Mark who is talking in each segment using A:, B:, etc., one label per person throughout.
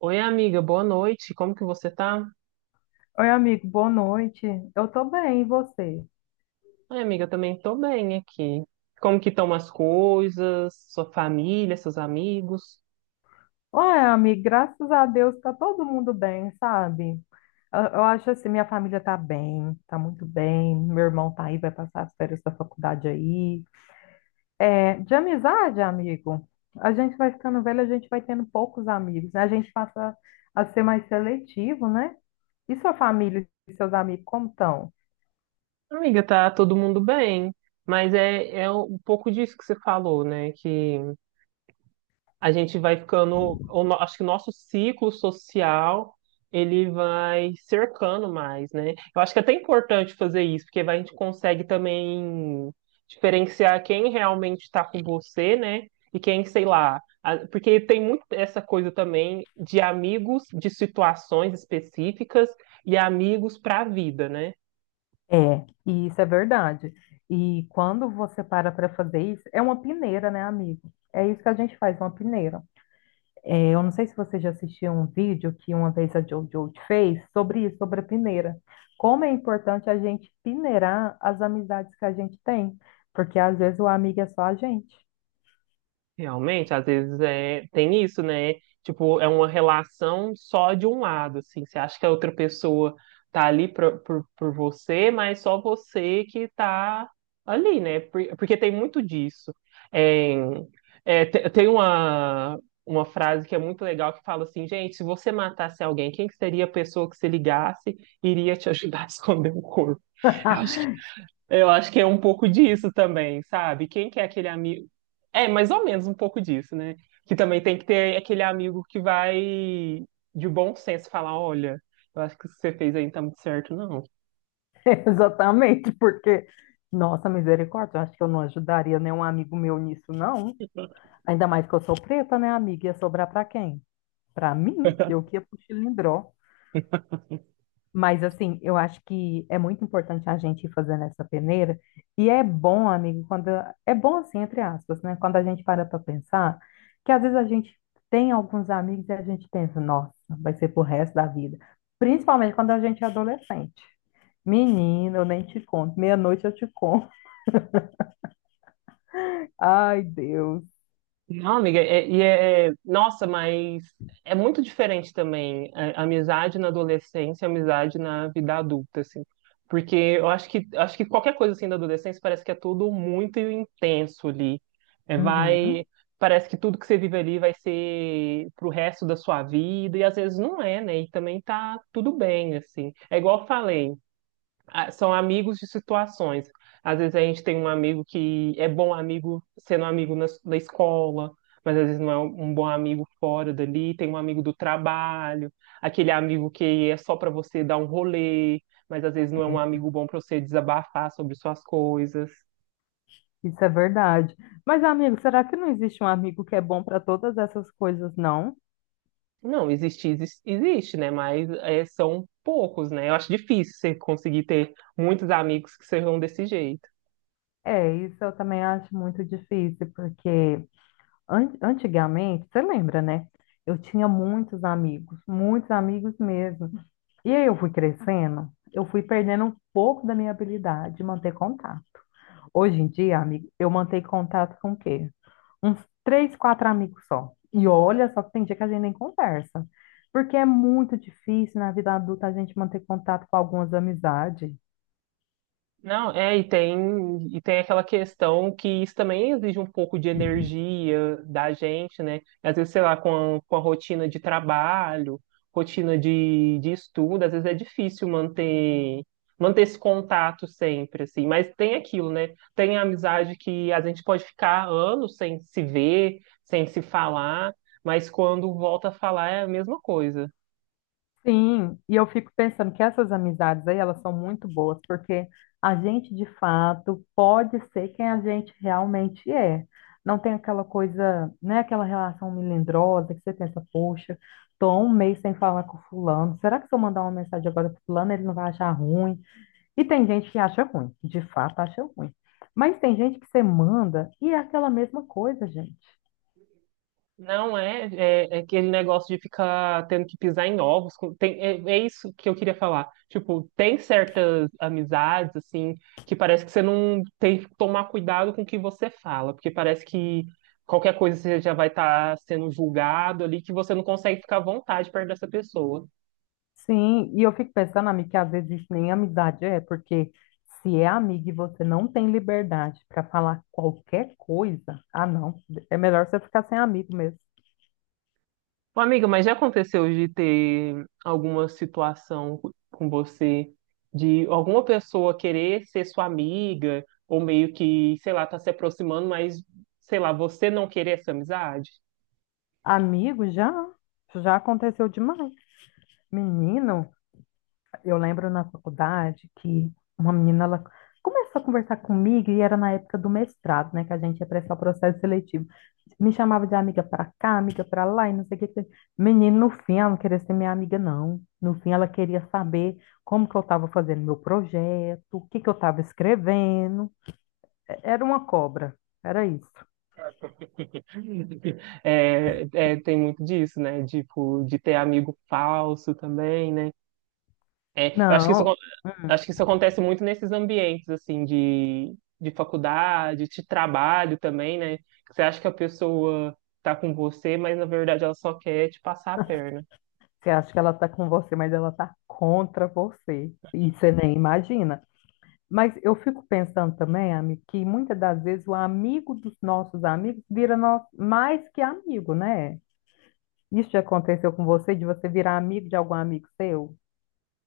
A: Oi, amiga, boa noite. Como que você tá?
B: Oi, amigo, boa noite. Eu tô bem, e você?
A: Oi, amiga, eu também tô bem aqui. Como que estão as coisas, sua família, seus amigos?
B: Ué, amigo, graças a Deus tá todo mundo bem, sabe? Eu acho assim, minha família tá bem, tá muito bem. Meu irmão tá aí, vai passar as férias da faculdade aí. É, de amizade, amigo, a gente vai ficando velho, a gente vai tendo poucos amigos, né? A gente passa a ser mais seletivo, né? E sua família e seus amigos, como estão?
A: Amiga, tá todo mundo bem, mas é um pouco disso que você falou, né? Que a gente vai ficando, o no- acho que o nosso ciclo social ele vai cercando mais, né? Eu acho que é até importante fazer isso, porque a gente consegue também diferenciar quem realmente está com você, né? E quem, sei lá, porque tem muito essa coisa também de amigos de situações específicas e amigos para a vida, né?
B: É, e isso é verdade. E quando você para para fazer isso, é uma peneira, né, amigo? É isso que a gente faz, uma peneira. É, eu não sei se você já assistiu um vídeo que uma vez a JoJo fez sobre isso, sobre a peneira. Como é importante a gente peneirar as amizades que a gente tem, porque às vezes o amigo é só a gente.
A: Realmente, às vezes é, tem isso, né? Tipo, é uma relação só de um lado, assim. Você acha que a outra pessoa tá ali por você, mas só você que tá ali, né? Porque tem muito disso. É, tem uma frase que é muito legal que fala assim, gente, se você matasse alguém, quem que seria a pessoa que se ligasse e iria te ajudar a esconder o corpo? Eu acho eu acho que é um pouco disso também, sabe? Quem que é aquele amigo? É, mais ou menos um pouco disso, né? Que também tem que ter aquele amigo que vai de bom senso falar, olha, eu acho que isso que você fez aí não tá muito certo, não.
B: Exatamente, porque, nossa misericórdia, eu acho que eu não ajudaria nenhum amigo meu nisso, não. Ainda mais que eu sou preta, né, amiga? Ia sobrar para quem? Para mim, eu que ia pro Chilindró. Mas, assim, eu acho que é muito importante a gente ir fazendo essa peneira. E é bom, amigo, quando. É bom, assim, entre aspas, né? Quando a gente para para pensar, que às vezes a gente tem alguns amigos e a gente pensa, nossa, vai ser pro resto da vida. Principalmente quando a gente é adolescente. Menina, eu nem te conto. Meia-noite eu te conto. Ai, Deus.
A: Não, amiga, nossa, mas é muito diferente também a amizade na adolescência, e a amizade na vida adulta, assim. Porque eu acho que qualquer coisa assim da adolescência parece que é tudo muito intenso ali. É, vai,
B: Uhum.
A: parece que tudo que você vive ali vai ser pro resto da sua vida, e às vezes não é, né? E também tá tudo bem, assim. É igual eu falei, são amigos de situações. Às vezes a gente tem um amigo que é bom amigo sendo amigo na escola, mas às vezes não é um bom amigo fora dali. Tem um amigo do trabalho, aquele amigo que é só para você dar um rolê, mas às vezes não é um
B: É.
A: amigo bom para você desabafar sobre suas coisas.
B: Isso é verdade. Mas, amigo, será que não existe um amigo que é bom para todas essas coisas, não?
A: Não, existe, né? Mas é, são poucos, né? Eu acho difícil você conseguir ter muitos amigos que sejam desse jeito.
B: É, isso eu também acho muito difícil, porque antigamente, você lembra, né? Eu tinha muitos amigos mesmo. E aí eu fui crescendo, eu fui perdendo um pouco da minha habilidade de manter contato. Hoje em dia, amigo, eu mantenho contato com o quê? Uns três, quatro amigos só. E olha só que tem dia que a gente nem conversa. Porque é muito difícil na vida adulta a gente manter contato com algumas amizades.
A: Não, é, e tem aquela questão que isso também exige um pouco de energia da gente, né? Às vezes, sei lá, com a rotina de trabalho, rotina de estudo, às vezes é difícil manter esse contato sempre, assim. Mas tem aquilo, né? Tem a amizade que a gente pode ficar anos sem se ver, sem se falar, mas quando volta a falar é a mesma coisa.
B: Sim, e eu fico pensando que essas amizades aí, elas são muito boas, porque a gente de fato pode ser quem a gente realmente é. Não tem aquela coisa, né, aquela relação melindrosa que você pensa, poxa, tô há um mês sem falar com fulano, será que se eu mandar uma mensagem agora pro fulano, ele não vai achar ruim? E tem gente que acha ruim, de fato acha ruim. Mas tem gente que você manda e é aquela mesma coisa, gente.
A: Não é, é, é aquele negócio de ficar tendo que pisar em ovos. Tem, é isso que eu queria falar. Tipo, tem certas amizades, assim, que parece que você não tem que tomar cuidado com o que você fala, porque parece que qualquer coisa você já vai estar sendo julgado ali, que você não consegue ficar à vontade perto dessa pessoa.
B: Sim, e eu fico pensando, amiga, que às vezes isso nem amizade é, porque se é amigo e você não tem liberdade para falar qualquer coisa, ah, não, é melhor você ficar sem amigo mesmo.
A: Ô, amiga, mas já aconteceu de ter alguma situação com você, de alguma pessoa querer ser sua amiga, ou meio que, sei lá, tá se aproximando, mas, sei lá, você não querer essa amizade?
B: Amigo, já, já aconteceu demais. Menino, eu lembro na faculdade que uma menina ela começou a conversar comigo e era na época do mestrado, né, que a gente ia prestar o processo seletivo. Me chamava de amiga para cá, amiga para lá e não sei o que. Menino, no fim, ela não queria ser minha amiga, não. No fim, ela queria saber como que eu estava fazendo meu projeto, o que que eu estava escrevendo. Era uma cobra, era isso.
A: É, é, tem muito disso, né? Tipo, de ter amigo falso também, né? É, eu acho que isso
B: Não, hum,
A: Acho que isso acontece muito nesses ambientes, assim, de faculdade, de trabalho também, né? Você acha que a pessoa tá com você, mas na verdade ela só quer te passar a perna.
B: você acha que ela está com você, mas ela está contra você. E você nem imagina. Mas eu fico pensando também, Ami, que muitas das vezes o amigo dos nossos amigos vira nós mais que amigo, né? Isso já aconteceu com você, de você virar amigo de algum amigo seu?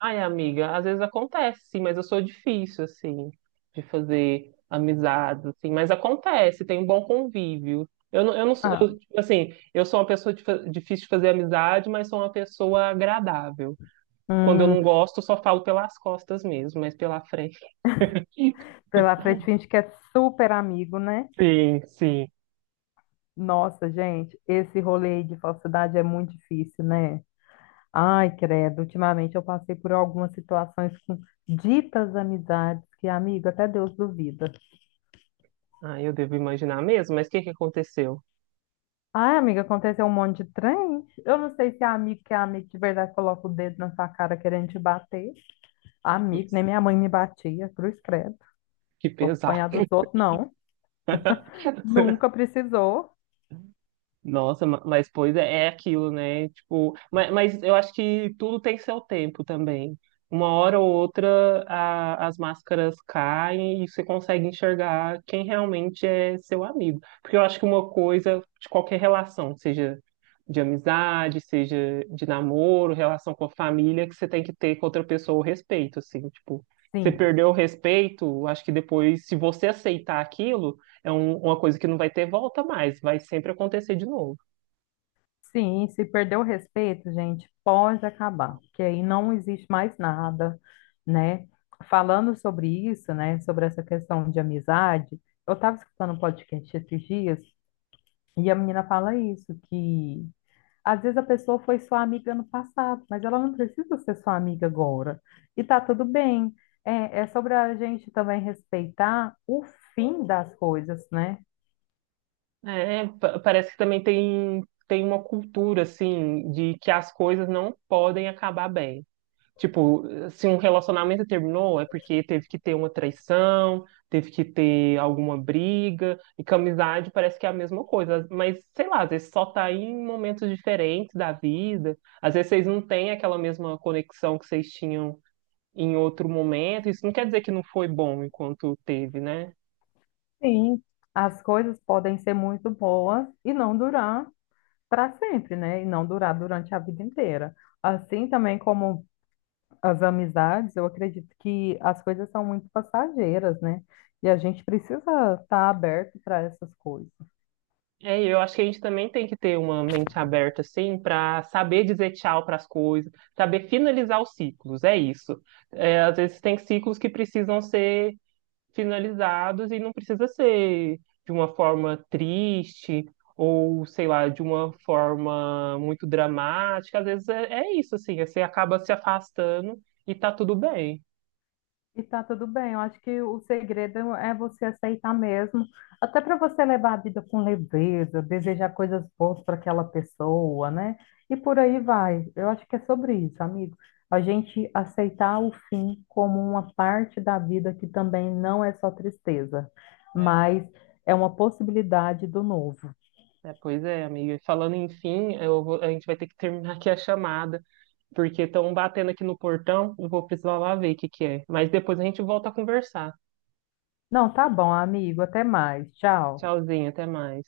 A: Ai, amiga, às vezes acontece, sim, mas eu sou difícil, assim, de fazer amizades, assim, mas acontece, tem um bom convívio. Eu não, sou-
B: Ah,
A: eu, tipo assim, eu sou uma pessoa de difícil de fazer amizade, mas sou uma pessoa agradável. Quando eu
B: hum,
A: não gosto, eu só falo pelas costas mesmo, mas pela frente.
B: pela frente finge que é super amigo, né?
A: Sim, sim.
B: Nossa, gente, esse rolê aí de falsidade é muito difícil, né? Ai, credo, ultimamente eu passei por algumas situações com ditas amizades que, amigo, até Deus duvida.
A: Ah, eu devo imaginar mesmo, mas o que que aconteceu?
B: Ai, amiga, aconteceu um monte de trem. Eu não sei se é amigo que é amigo de verdade coloca o dedo na sua cara querendo te bater. Amigo, nem minha mãe me batia, cruz credo.
A: Que
B: Vou
A: pesado.
B: apanhar dos outros, não. Nunca precisou.
A: Nossa, mas pois é, é aquilo, né? Tipo, mas eu acho que tudo tem seu tempo também. Uma hora ou outra as máscaras caem e você consegue enxergar quem realmente é seu amigo. Porque eu acho que uma coisa de qualquer relação, seja de amizade, seja de namoro, relação com a família, que você tem que ter com outra pessoa o respeito, assim, tipo, você
B: Sim.
A: perdeu o respeito, acho que depois, se você aceitar aquilo é uma coisa que não vai ter volta mais, vai sempre acontecer de novo.
B: Sim, se perder o respeito, gente, pode acabar, porque aí não existe mais nada, né? Falando sobre isso, né, sobre essa questão de amizade, eu estava escutando um podcast esses dias e a menina fala isso, que às vezes a pessoa foi sua amiga no passado, mas ela não precisa ser sua amiga agora. E tá tudo bem. É, é sobre a gente também respeitar o fim das coisas, né?
A: É, parece que também tem, tem uma cultura, assim, de que as coisas não podem acabar bem. Tipo, se um relacionamento terminou, é porque teve que ter uma traição, teve que ter alguma briga, e com amizade parece que é a mesma coisa. Mas, sei lá, às vezes só tá em momentos diferentes da vida, às vezes vocês não têm aquela mesma conexão que vocês tinham em outro momento. Isso não quer dizer que não foi bom enquanto teve, né?
B: Sim, as coisas podem ser muito boas e não durar. Para sempre, né? E não durar durante a vida inteira. Assim também como as amizades, eu acredito que as coisas são muito passageiras, né? E a gente precisa estar aberto para essas coisas.
A: É, eu acho que a gente também tem que ter uma mente aberta, assim, para saber dizer tchau para as coisas, saber finalizar os ciclos, é isso. É, às vezes tem ciclos que precisam ser finalizados e não precisa ser de uma forma triste ou, sei lá, de uma forma muito dramática. Às vezes é isso, assim, você acaba se afastando e tá tudo bem.
B: E tá tudo bem, eu acho que o segredo é você aceitar mesmo, até para você levar a vida com leveza, desejar coisas boas para aquela pessoa, né? E por aí vai. Eu acho que é sobre isso, amigo. A gente aceitar o fim como uma parte da vida que também não é só tristeza,
A: É,
B: mas é uma possibilidade do novo.
A: pois é, amiga. Falando enfim, a gente vai ter que terminar aqui a chamada. Porque estão batendo aqui no portão. Eu vou precisar lá ver o que que é. Mas depois a gente volta a conversar.
B: Não, tá bom, amigo, até mais. Tchau.
A: Tchauzinho, até mais.